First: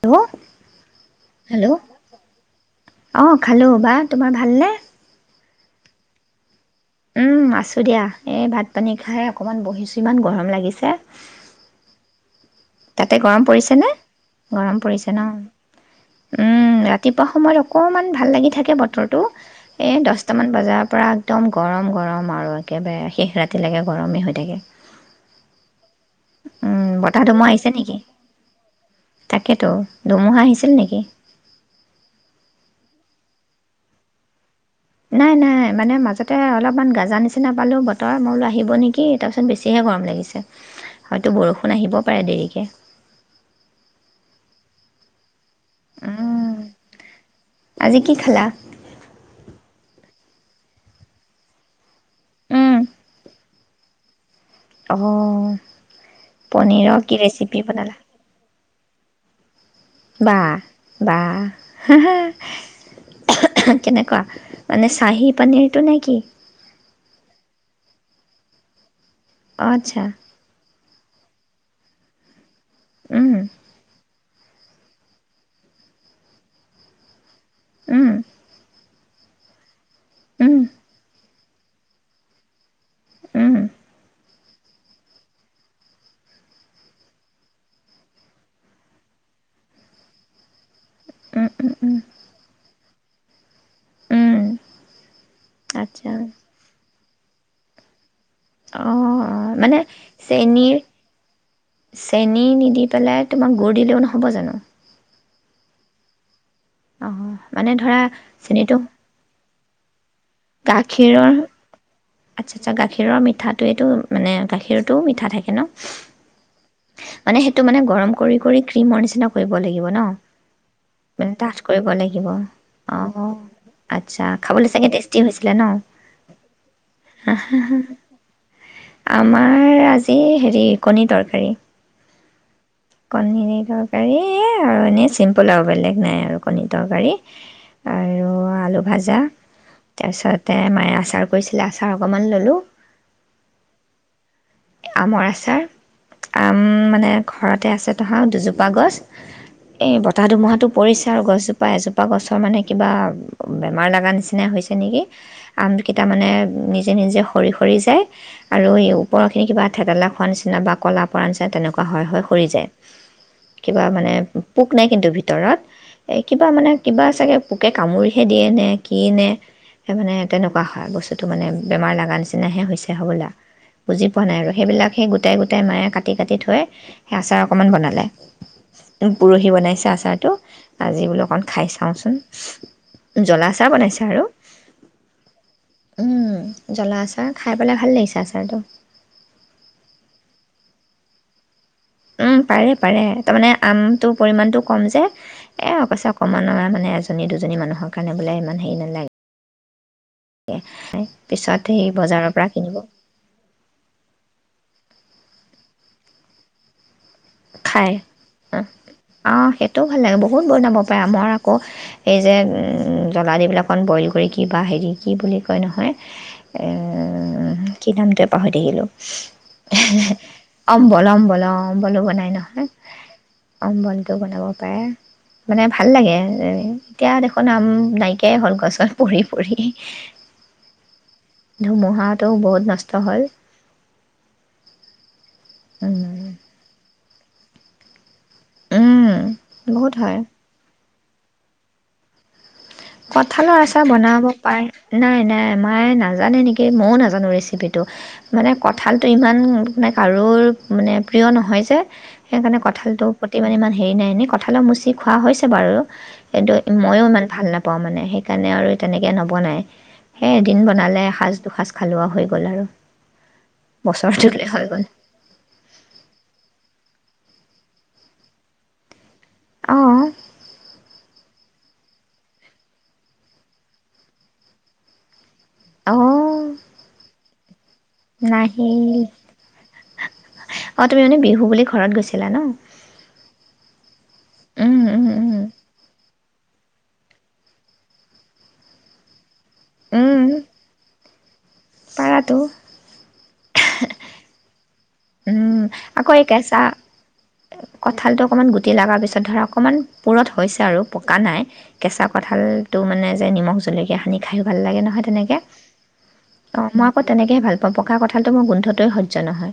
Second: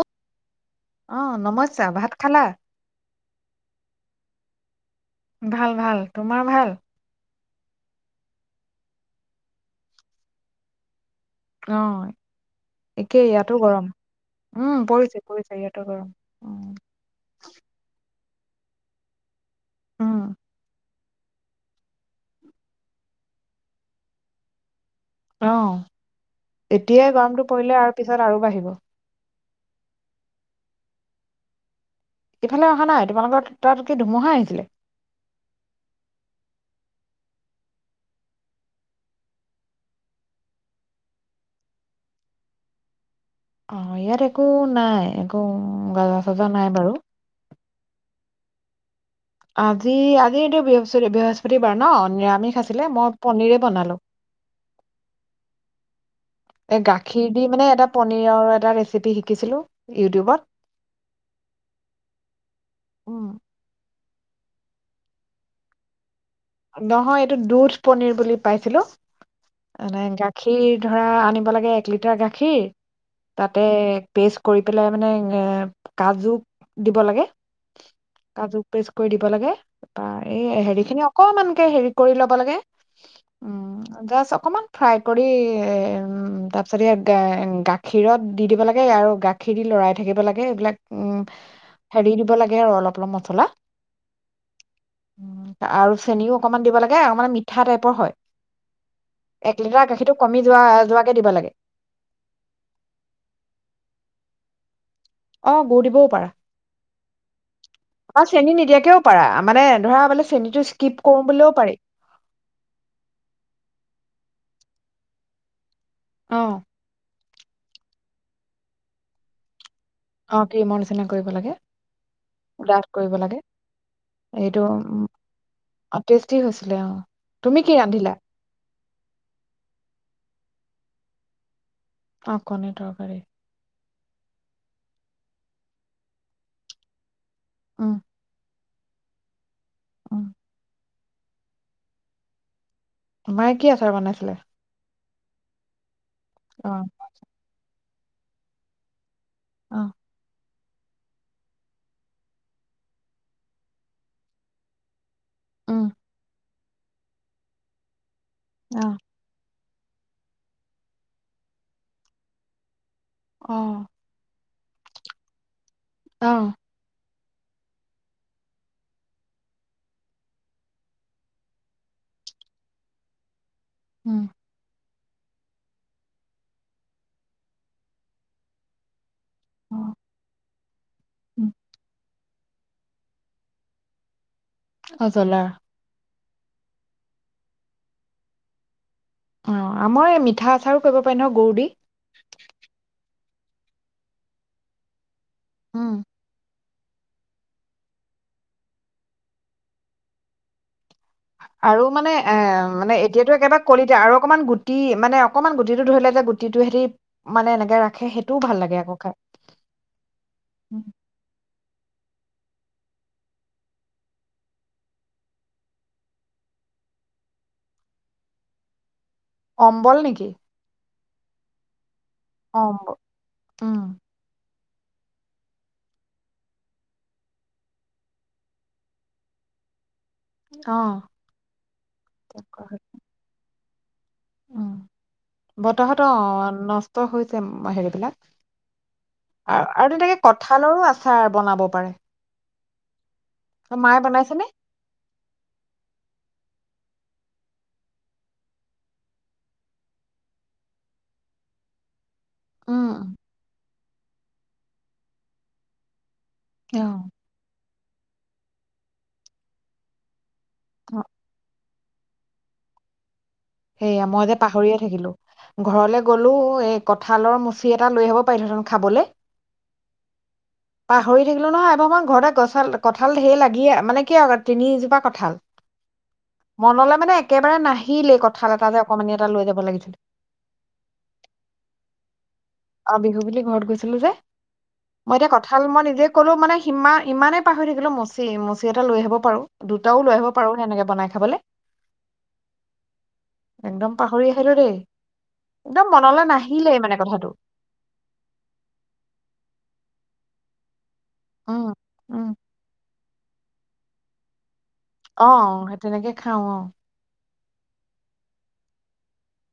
Hello, অ ' hello, নমস্যা ভাত খালা অহ খালোঁ। বা তোমাৰ ভালনে? ভাল ভাল। তোমাৰ ভাল? উম, আছোঁ দিয়া। এই ভাত পানী খাই অকণমান বহিছোঁ, ইমান গৰম লাগিছে। অহ। তাতে গৰম পৰিছে নে? উম গৰম পৰিছে ন'। ইয়াতো গৰম উম, ৰাতিপুৱা সময়ত অকণমান‌ ভা ভাল লাগি থাকে বতৰটো, এই উম দহটামান বজাৰ পৰা একদম গৰম গৰম আৰু, একেবাৰে শেষ ৰাতিলৈকে গৰমেই হৈ থাকে। অহ, উম এতিয়াই বতাহ গৰমটো ধুমুহা পৰি আহিছে লে নেকি? আৰু পিছত আৰু বাঢ়িব। তাকেতো দুমুহা আহিছিল নেকি? ইফালে অহা নাই। তোমালোকৰ, ‌তাত কি ধুমুহা আহিছিলে? নাই নাই মানে মাজতে অলপমান গাজা নিচিনা পালোঁ বতৰ, মই বোলোঁ আহিব নেকি, তাৰপিছত বেছিহে গৰম লাগিছে। হয়তো বৰষুণ আহিবও পাৰে দেৰিকে। অহ, ইয়াত একো নাই। কো গাজা চাজা উম, নাই বাৰু। আজি কি খালা? আজি, আজি এইটো বৃহস্প-বৃহস্পতিবাৰ ন', নিৰামিষ আছিলে, মই পনীৰে বনালোঁ। অহ, এ পনীৰৰ কি ৰেচিপি বনালা? চেপি শিকিছিলোঁ বা‌ বা, উম কেনেকুৱা? মানে চাহী পনীৰটো নে কি? নহয় এইটো দুধ পনীৰ বুলি পাইছিলোঁ। অ', মানে আচ্ছা গাখীৰ ধৰা আনিব লাগে এক লিটাৰ গাখীৰ উম, তাতে পেষ্ট কৰিপেলাই মানে এ, কাজু দিব লাগে। উম, কাজু পেছ কৰি দিব লাগে। বা এই উম, হেৰি খিনি অ কনমানকে হেৰি কৰি ল'ব লাগে উম আদা চপ অকণমান ফ্ৰাই কৰি তাৰপিছত ইয়াক গাখীৰত দি দিব লাগে। আৰু গাখীৰ দি লৰাই থাকিব লাগে এইবিলাক। উম, উম, উম, হেৰি দিব লাগে আৰু অলপ, অলপ মছলা। উম, আচ্ছা আৰু অকমান দিব লাগে আৰু মানে মিঠা টাইপৰ হয়। অ' এক মানে লিটাৰ গাখীৰটো কমি যোৱা চেনীৰ যোৱাকে দিব লাগে চেনী নিদি পেলাই তোমাক গুৰ দিলেও নহব জানো? অ গুৰ দিবও পাৰা। অ' মানে ধৰা বা চেনি চেনিটো নিদিয়াকেও পাৰা মানে ধৰা [unintelligible] চেনিটো স্কিপ কৰিবলৈও পাৰি। আচ্ছা-আচ্ছা, গাখীৰৰ মিঠাটোৱেটো মানে গাখীৰটো মিঠা থাকে ন? অ। মানে সেইটো মানে গৰম কৰি কৰি ক্ৰীমৰ নিচিনা কৰিব লাগিব। দিব ন'। অ', ক্ৰীমৰ নিচিনা কৰিব মানে লাগে। ডাঠ কৰিব লাগিব। ডাঠ কৰিব অ', লাগে আটচ্ছা এইটো খাবলৈ চাগৈ উম, টেষ্টি হৈছিল ন'? টেষ্টি হৈছিলে অ'। তুমি কি ৰান্ধিলা? আমাৰ আজি হেৰি কণী তৰকাৰী। অ'। কণী তৰকাৰী। এই আৰু এনেই চিম্পুল আৰু বেলেগ নাই আৰু কণী তৰকাৰী। উম। আৰু আলু ভাজা। উম, তাৰপিছতে মায়াছ তাৰ কৰিছিলা আচাৰ অকনমান ল'লো। মায়ে কি আচাৰ বনাইছিলে? আমৰ আচাৰ। আম অ', মানে ঘৰতে আছে। তাহাঁও দুজোপা গছ অ', এই বতাহ ধুমুহাটো পৰিচা আৰু গছজোপা এজোপা গছৰ মানে কিবা বেমাৰ লগা নিচিনা হৈছে নেকি, উম, আমটকেইটা মানে নিজে নিজে সৰি সৰি যায়। আৰু অ', এওঁক সেই কিবা থেতেলা খোৱাৰ নিচিনা বা ক'লা পৰা নিচিনা তেনেকুৱা হৈ হৈ সৰি যায়। কিবা অ', মানে পোক নাই কিন্তু ভিতৰত। এ অ কিবা মানে কিবা চাগে পোকে কামুৰিহে দিয়ে নে কি নে, সেই মানে তেনেকুৱা হয় বস্তুটো মানে বেমাৰ লাগা নিচিনাহে হৈছে হ'বলা। বুজি পোৱা উম। নাই আৰু সেইবিলাক। সেই গোটাই, গোটাই মায়ে কাটি কাটি থৈ সেই আচাৰ অকণমান বনালে, পৰহি বনাইছে অ', আচাৰটো। আজি বোলো অকণ উম। খাই চাওঁচোন। জলা চাহ বনাইছো আৰু। অ', জ্বলা উম, জ্বলা আচাৰ খাই পেলাই ভাল লাগিছে আচাৰটো। অ', আমাৰ এই মিঠা আচাৰো কৰিব পাৰি নহ গৰু দি। উম, পাৰে পাৰে তাৰমানে আমটোৰ পৰিমাণটো কম যে। এ অ', উম। কৈছা অকমান ন' ন' মানে এজনী দুজনী মানুহৰ কাৰণে বোলে ইমান হেৰি নালাগে। [inaudible] আৰু সেই মানে বজাৰৰ এ, পৰা কিনিব মানে এতিয়াতো একেবাৰে কলিতে আৰু অকণমান গুটি, মানে অকণমান গুটিটো ধৰিলে এতি গুটিটোবেদি খাই অ', সেইটোও ভাল লাগে বহুত বনাব পাৰে আমৰ আকৌ। সেই যে উম, জলা দি পেলে অকণ বইল কৰি কি বা হেৰি, কি বুলি কয় নহয়? অ, কি নামটোৱে পাহৰি থাকিলোঁ। অম্বল নেকি? পলম বলম বলো বনে হে অ নহয়, অম্বল উম অম্বলটো বনাব ত মানে ভাল লাগে এতিয়া দেখোন আম নাইকিয়াই হ'ল গছত পৰি পৰি। অ'। ধুমুহাটো বহুত নষ্ট হ'ল। উম। বতাহত উম অ', নচ [unintelligible] হৈছে হেৰিবিলাক উম আৰু বহুত আৰু হয় তেনেকে কঠালৰো আছ চাৰ বনাব পাৰে। কঁঠালৰ আচাৰ মায়ে বনাব বনাইছেনে পাৰে নাই নাই মায়ে নাজানে নেকি? সেই ময়ো নাজানো ৰেচিপিটো মানে কঁঠালটো ইমান মানে কাৰো মানে প্ৰিয় নহয় যে। সেইকাৰণে উম কঁঠালটো প্ৰতি মানে ইমান হেৰি নাই এনে ক কঁঠালৰ মুচি খোৱা হৈছে বাৰু। সেইটো অ ময়ো ইমান ভাল নাপাওঁ। মানে সেইকাৰণে আৰু তেনেকে নবনাই। সেই এদিন অ বনালে এসাঁজ দুসাঁজ। খালো আৰু হৈ গ'ল আৰু। সেয়া মই যে বছৰটোলৈ হৈ পাহৰিয়ে গ'ল থাকিলোঁ ঘৰলে গ'লো এ কঁঠালৰ মুচি এটা লৈ আহিব পাৰিলোঁ [unintelligible] খাবলে। অঁ পাহৰি থাকিলো নহয় এবাৰ মই ঘৰতে গছ কঠাল ধেৰ লাগিয়ে মানে কি আৰু তিনিজোপা কঁঠাল। অঁ মনলে মানে একেবাৰে নাহিলে। কঠাল এটা যে নাহিল অকমানি এটা লৈ যাব লাগিছিল অঁ তুমি মানে বিহু বুলি ঘৰত গৈছিলা ন বিহু বুলি ঘৰত গৈছিলো যে উম উম মই এতিয়া উম কঁঠাল মই নিজে। ক'লোঁ মানে সিমান ইমানেই পাৰ হৈ থাকিলো মচি মচি এটা লৈ আহিব পাৰোঁ। দুটাও লৈ আহিব পাৰো সেনেকে বনাই খাই। খাবলে। পাৰাটো একদম পাহৰি আহিলো দেই। উম একদম আকৌ মনলৈ এই কেঁচা নাহিলেই মানে কথাটো কঁঠাল টো অকনমান গুটি লগা পিছত ধৰা অকণমান পুৰঠ। হৈছে আৰু পকা নাই উম কেঁচা উম কঁঠালটো মানে। নিমখ জলকীয়া সানি খাই ও। ভাল লাগে নহয় অ তেনেকে সেই তেনেকে খাওঁ অ আক মই তেনেকেই ভাল। পকা কঠালটোৰ গোন্ধটোৱে সহ্য নহয়।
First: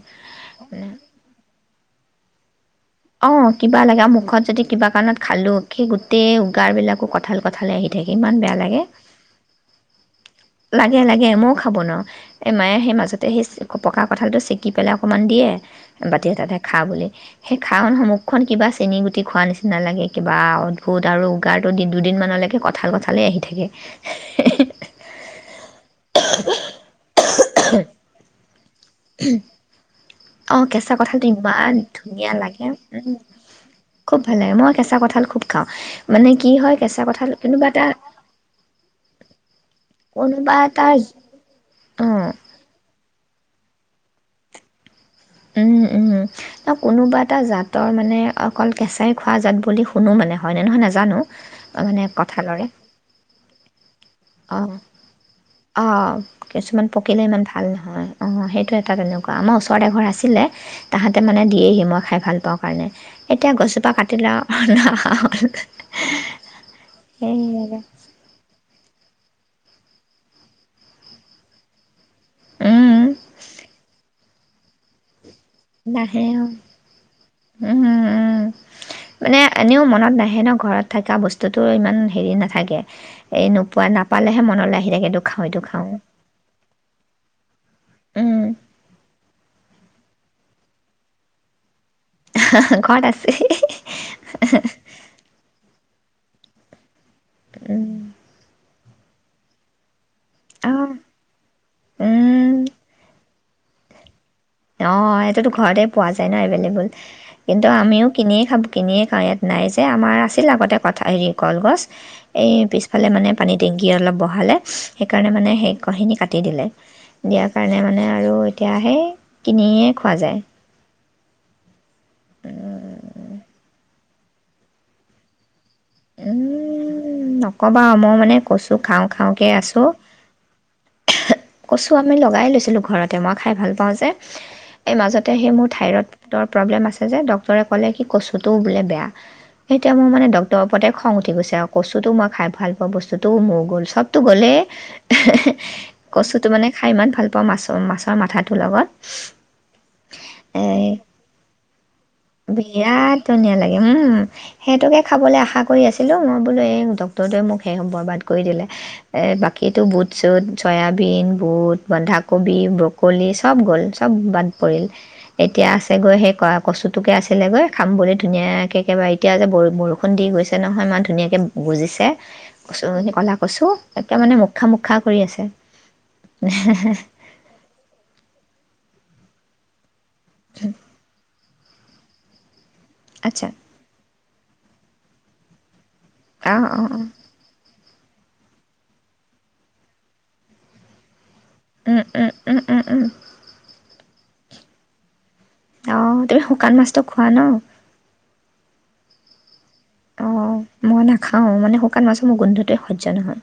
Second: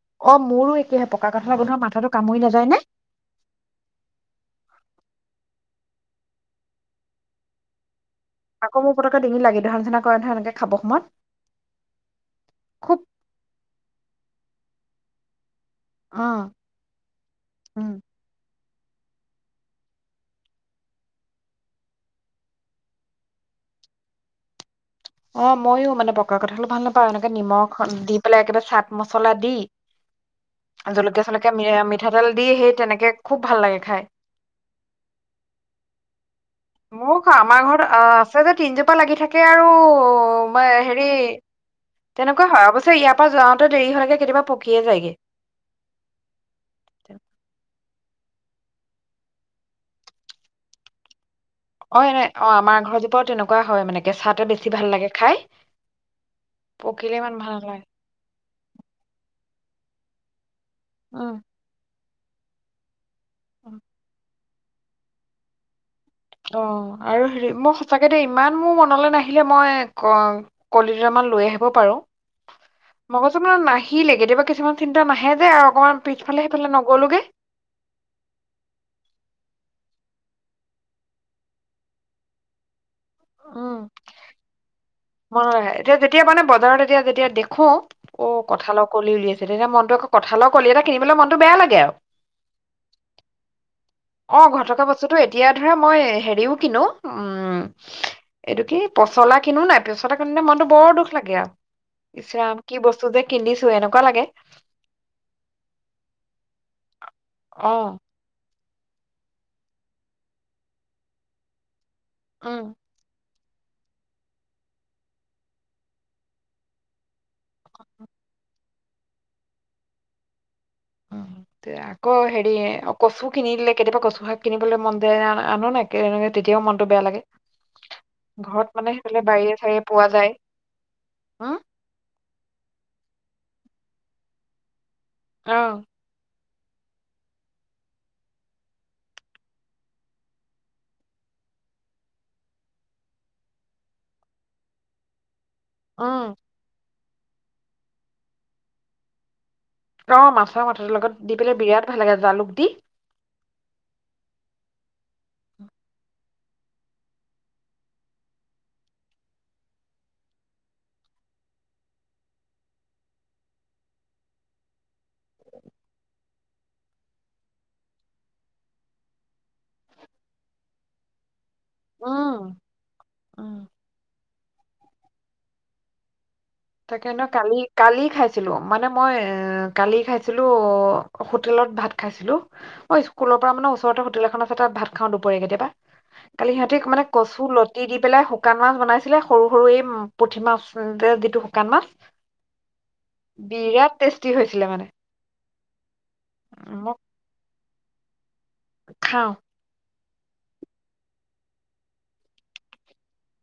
সে পকা কথা কঠালৰ গোন্ধ টো মাঠাটো কামুৰি নাযায় নে। অ', কিবা লাগে আৰু মুখত যদি কিবা কাৰণত খালোঁ, সেই গোটেই উগাৰবিলাকো কঁঠাল কঁঠালে আহি তেনেকে ইমান বেয়া আকৌ লাগে মোৰ পতককে ডিঙিত লাগি ধৰা নিচিনা কৰে নহয় এনেকে খাব লাগে সময়ত লাগে মও খাব নোৱাৰো এ মায়ে সেই খুব মাজতে সেই। পকা কঁঠালটো চেকি পেলাই অকণমান দিয়ে। বাতি উম এটাতে খা বুলি সেই। খাও উম নহয় মুখখন কিবা চেনি গুটি খোৱা নিচিনা লাগে কিবা অদ্ভুত আৰু উগাৰটো দুদিনমানলৈকে কঁঠাল কঁঠালেই আহি থাকে। অ ময়ো মানে পকা কঠাল হলে ভাল নাপাওঁ এনেকে নিমখ দি পেলাই একেবাৰে। চাট মছলা দি অ', কেঁচা কঁঠালটো জলকীয়া চলকীয়া মি ইমান মিঠাতেল ধুনীয়া দি লাগে। সেই তেনেকে উম, খুব ভাল লাগে খাই খুব ভাল লাগে, মই কেঁচা কঠাল খুব খাওঁ। মানে কি হয় কেঁচা মও কঁঠাল খাও আমাৰ কোনোবা ঘৰত এটা অ আছে যে তিনজোপা লাগি থাকে আৰু কোনোবা মই এটা হেৰি অঁ তেনেকুৱা হয় অৱশ্যে ইয়াত। তা যাওঁতে দেৰি হ'লে কেতিয়াবা পকিয়ে যায়গে। উম উম উম ন কোনোবা এটা জাত। তৰ মানে অকল কেঁচাই খোৱা জাত বুলি শুনো মানে হয়নে নহয় নাজানো মানে অ' এনে, অ', আমাৰ ঘৰজোপাও তেনেকুৱা হয় মানে। কেঁচাতে অ', বেছি ভাল লাগে খাই অ', অ', কিছুমান পকিলে ইমান ভাল নহয়, অ', সেইটো এটা তেনেকুৱা, আমাৰ ওচৰত। ওচৰত এঘৰ আছিলে। তাহাঁতে উম মানে দিয়েহি, মই খাই ভাল পাওঁ কাৰণে। এতিয়া গছজোপা কাটিলে আৰু। [inaudible] অ', আৰু হেৰি মই সঁচাকে দে ইমান মোৰ মনলৈ নাহে। আহিলে মই ক কলি দুটাৰ মান লৈ আহিব পাৰোঁ। উম, মগজু মান নাহিলে, কেতিয়াবা। কিছুমান চিন্তা নাহে। যে আৰু অকমান নাহে, পিছফালে অ', সেইফালে নগ'লোগে উম, উম, মানে এনেও মনত নাহে। হৱ এনেও ঘৰত থকা বস্তুটো ইমান হেৰি নাথাকে। এই উম, নোপোৱা নাপালেহে মনলৈ আহি থাকে এইটো খাওঁ মই এইটো খাওঁ এতিয়া যেতিয়া মানে বজাৰত এতিয়া যেতিয়া দেখো, উম, অ', কঠালৰ কলি উলিয়াইছে তেতিয়া মনটোৱে কঁঠালৰ কলি এটা কিনিবলৈ মনটো বেয়া লাগে আৰু। [unintelligible] ক'ত আছে? [unintelligible] অ', ঘৰত থকা বস্তুতো এতিয়া ধৰা মই হেৰিও কিনো। উম, অ', এইটো কি? পচলা কিনো নাই পচলা। [unintelligible] মনতো বৰ অ', দুখ লাগে আৰু উম, ইচৰাম কি বস্তু যে। কিনিছো এনেকুৱা লাগে। অ', এইটোতো ঘৰতে পোৱা যায় ন এভেইলেবল। কিন্তু অ আমিও কিনিয়ে খাব কিনিয়ে খাওঁ ইয়াত নাই যে আমাৰ আছিল আগতে কঠাল হেৰি কলগছ। এই উম পিছফালে মানে। পানী টেংকী অলপ বঢ়ালে, সেইকাৰণে মানে, সেই [unintelligible] কাটি দিলে। দিয়াৰ কাৰণে মানে আৰু। তেতিয়াহে। কিনিয়ে খোৱা যায়। অ', [unintelligible] অ', হেৰিয়ে, অ', কচু কিনি দিলে কেতিয়াবা কচু। প্ৰসাদ কিনিবলৈ মন্দিৰ আনো নাই। এনেকে, তেতিয়াও মনটো বেয়া লাগে উম, নকবা মই মানে ঘৰত কচু মানে খাওঁ সেইফালে খাওঁ কে বাৰীয়ে চাৰীয়ে আছোঁ, পোৱা যায় উম কচু আমি লগাই লৈছিলোঁ ঘৰত। মই খাই ভাল পাওঁ যে। এই মাজতে সেই অ মোৰ থাইৰড টৰ প্ৰব্লেম আছে যে, ডক্টৰে ক'লে কি কচুটো বোলে বেয়া। সেই এতিয়া মোৰ মানে ড তৰ ওপৰতে খং উঠি গৈছে আৰু কচুটো মই খাই ভাল পোৱা বস্তুটো মোৰ গ'ল চবতটো গ'লেই। উম কচুটো মানে খ খাই ইমান ভাল পাওঁ, মাছ মাছৰ মাথাটোৰ লগত। অ', মাছৰ এ মাথাটোৰ লগত দি পেলাই বিৰাট ভাল লাগে, জালুক দি। ধনীয়া লাগে উম, সেইটোকে খাবলৈ আশা কৰি আছিলোঁ মই বোলো এই ডক্টৰটোৱে মোক সেই বৰবাদ কৰি দিলে। এ, বাকীটো বুট চুট, জয়াবিন, বুট, বন্ধাকবি, ব্ৰকলি চব গ'ল চব বাদ পৰিল। এতিয়া আছেগৈ সেই কয়া-কচুটোকে আছিলেগৈ খাম বুলি ধুনীয়াকে একেবাৰে এতিয়া যে বৰু [unintelligible] খুন্দি গৈছে নহয় ইমান ধুনীয়াকে গজিছে, উম কচুখিনি ক'লা উম কছু, একে মানে মোক খা‌ মোক খা কৰি আছে। তাকে ন, কালি- কালি খাইছিলোঁ। মানে মই এ কালি খাই ছিলোঁ হোটেলত ভাত খাইছিলোঁ অ' স্কুলৰ আচ্ছা পৰা মানে ওচৰতে হোটেল এখন আছে, তাত ভাত খাওঁ দুপৰীয়া কেতিয়াবা। কালি অঁ সিহঁতি মানে কচু লত ই দি পেলাই শুকান মাছ বনাইছিলে, সৰু সৰু এই পুঠি মাছ যে যিটো শুকান মাছ উম-উম-উম-উম- উম। বিৰাট টেষ্টি হৈছিলে মানে। অ', তুমি শুকান উম, মই মাছটো খোৱা ন? খাওঁ। অ', মই নাখাওঁ, মানে শুকান মাছৰ মোৰ গোন্ধটোৱে সহ্য নহয়।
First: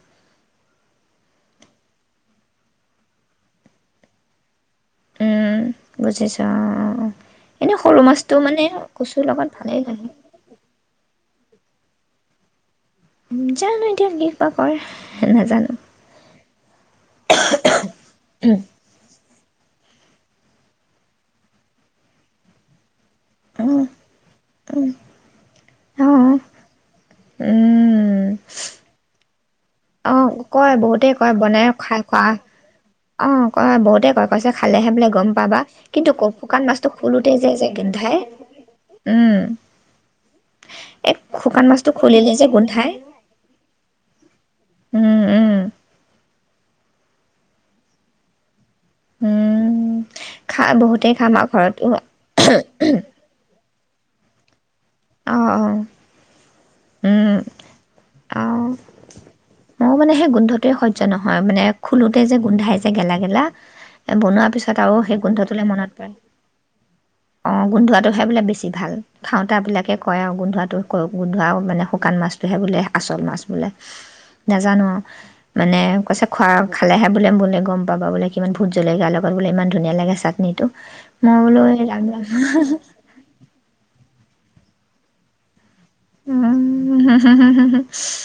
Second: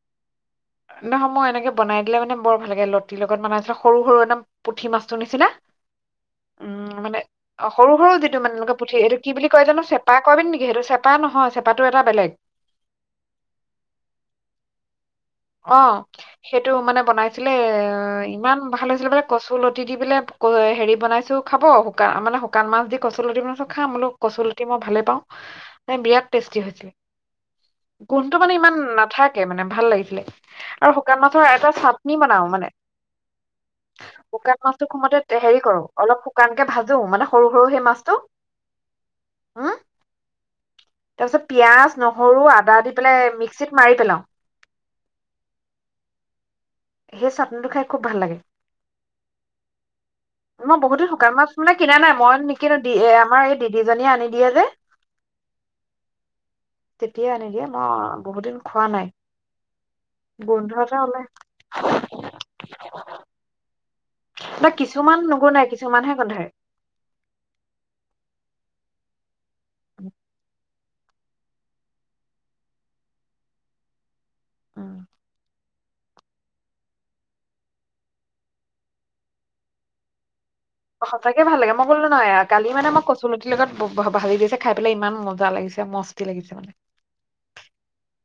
নহয় মই এনেকে বনাই দিলে মানে বৰ ভাল লাগে, লতিৰ লগত বনাইছিল, সৰু সৰু একদম পুঠি মাছটো নিচিনা, উম, বুজিছোঁ অঁ উম অঁ অঁ মানে অ এনেই সৰু সৰু মাছটো যিটো মানে এনেকা পুঠি এইটো কচুৰ কি বুলি লগত কয় ভালেই জানো লাগে চেপা কয়বি নেকি সেইটো চেপা নহয় চেপাটো এটা বেলেগ। জানো এতিয়া কি বা কৰে। নাজানো অ', সেইটো মানে বনাইছিলে ইমান ভাল হৈছিলে বোলে কচুলত দি দি পেলাই ক হেৰি বনাইছোঁ খাব শুকা মানে শুকান মাছ দি কচ লতি মান চব অঁ খাম বলো কচল লতি মই ভালে পাওঁ ন বিৰাট অঁ টেষ্টি হৈছিলে। উম। কোনটো মানে ইমান নাথাকে মানে ভাল লাগিছিলে। অ', কয় আৰু বহুতে শুকান কয় মাছৰ বনাই এটা খাই চাটনি খোৱা বনাও মানে অ', কয় বহুতে কয় কৈছে শুকান মাছটো খালেহে বোলে গম সময়তে হেৰি পাবা কৰো কিন্তু অলপ শুকান শুকানকে মাছটো ভাজো মানে খুলোতে সৰু যে যে সৰু সেই মাছটো গোন্ধাই উম, এই তাৰপিছত শুকান মাছটো পিয়াজ খুলিলে নহৰু যে আদা গোন্ধাই দি পেলাই মিক্সিত মাৰি পেলাও উম। উম। সেই চাটনটো খাই খুব ভাল লাগে। উম, খা মই বহুতেই খাম শুকান আৰু মাছ মানে ঘৰত অ', কিনা নাই মই নেকি দি এ আমাৰ এই দিদিজনীয়ে আনি দিয়ে যে। অহ, অহ। তেতিয়াই আনি দিয়ে মই বহুদিন খোৱা নাই। ময়ো মানে সেই গোন্ধটোৱে গোন্ধ এটা সহ্য ওলাই নহয় মানে খোলোতেই যে গোন্ধাই যে গেলা গেলা। বনোৱাৰ ন পিছত আৰু সেই কিছুমান গোন্ধটোলৈ নুগুন্ধাই মনত পৰে। কিছুমানহে গোন্ধাই অ', গোন্ধোৱা টোহে বোলে বেছি ভাল খাওঁ কাবিলাকে কয় আৰু গোন্ধোৱাটো। গুন্ধুৱা মানে শুকান মাছটোহে বোলে আচল মাছ বোলে। নাজানো উম আও। মানে কৈছে খোৱা খালেহে বোলে, বোলে গম পাবা বোলে কিমান ভূত জলেকীয়া লগত বোলে ইমান ধুনীয়া লাগে চাটনি মই সঁচাকে ভাল বোলো লাগে মই ৰাম কালি মানে মই কচু লতিৰ লগত ভাজি দিছে খাই পেলাই ইমান মজা লাগিছে। মষ্টি লাগিচে মানে উম,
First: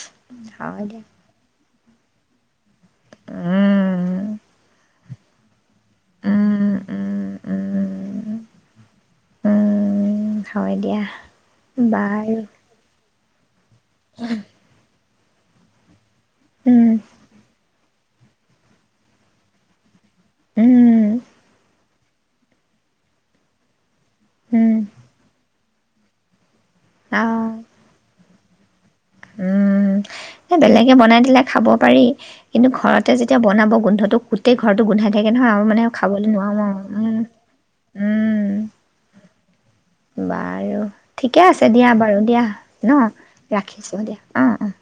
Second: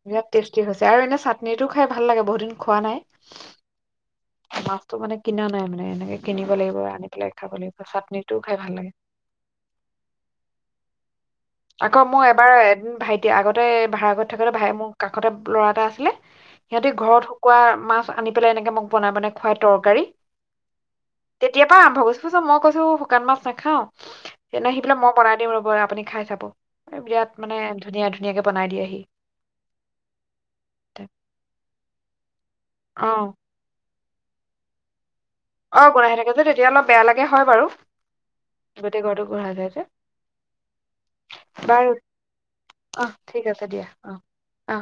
বিৰাত টেষ্টি হয় হৈছে দিয়া আৰু এনে চাটনি সেইটো খাই ভাল লাগে বহুত দিন খোৱা নাই, উম, মাছতো মানে কিনা নাই মানে এনেকে কিনিব উম, লাগিব। উম, খাব লাগিব উম। চাটনিটোও খাই ভাল লাগে উম, হয় দিয়া আকৌ মোৰ বাৰু এবাৰ এদিন ভাইটি ইয়াৰ আগত ভাড়া ঘৰত থাকোতে ভাই মোক কাষতে ল'ৰা এটা আছিলে সিহঁতি উম, ঘৰত শুকোৱা মাছ আনি পেলাই এনেকে মোক বনাই বনাই খুৱাই তৰকাৰী। উম, তেতিয়া আহ [unintelligible] মই কৈছো শুকান মাছ নাখাও। এনে উম। সি বোলে মই বনাই দিওঁ ৰব আপুনি খাই চাব। বিৰাট মানে অ', ধুনীয়া ধ ধুনিয়াকে বনাই দি আহি উম এ বেলেগে বনাই দিলে খাব পাৰি কিন্তু অ ঘৰতে যেতিয়া বনাব গোন্ধটো গোটেই ঘৰটো গোন্ধাই থাকে নহয় আৰু মানে অ গোন্ধাই খাবলৈ থাকে যে নোৱাৰো তেতিয়া আৰু অলপ বেয়া উম লাগে হয় বাৰু উম গোটেই ঘৰটো গোন্ধাই যায় যে বাৰু ঠিকে আছে দিয়া বাৰু দিয়া ন অ ঠিক ৰা আছে ৰাখিছো দিয়া অ', অ'।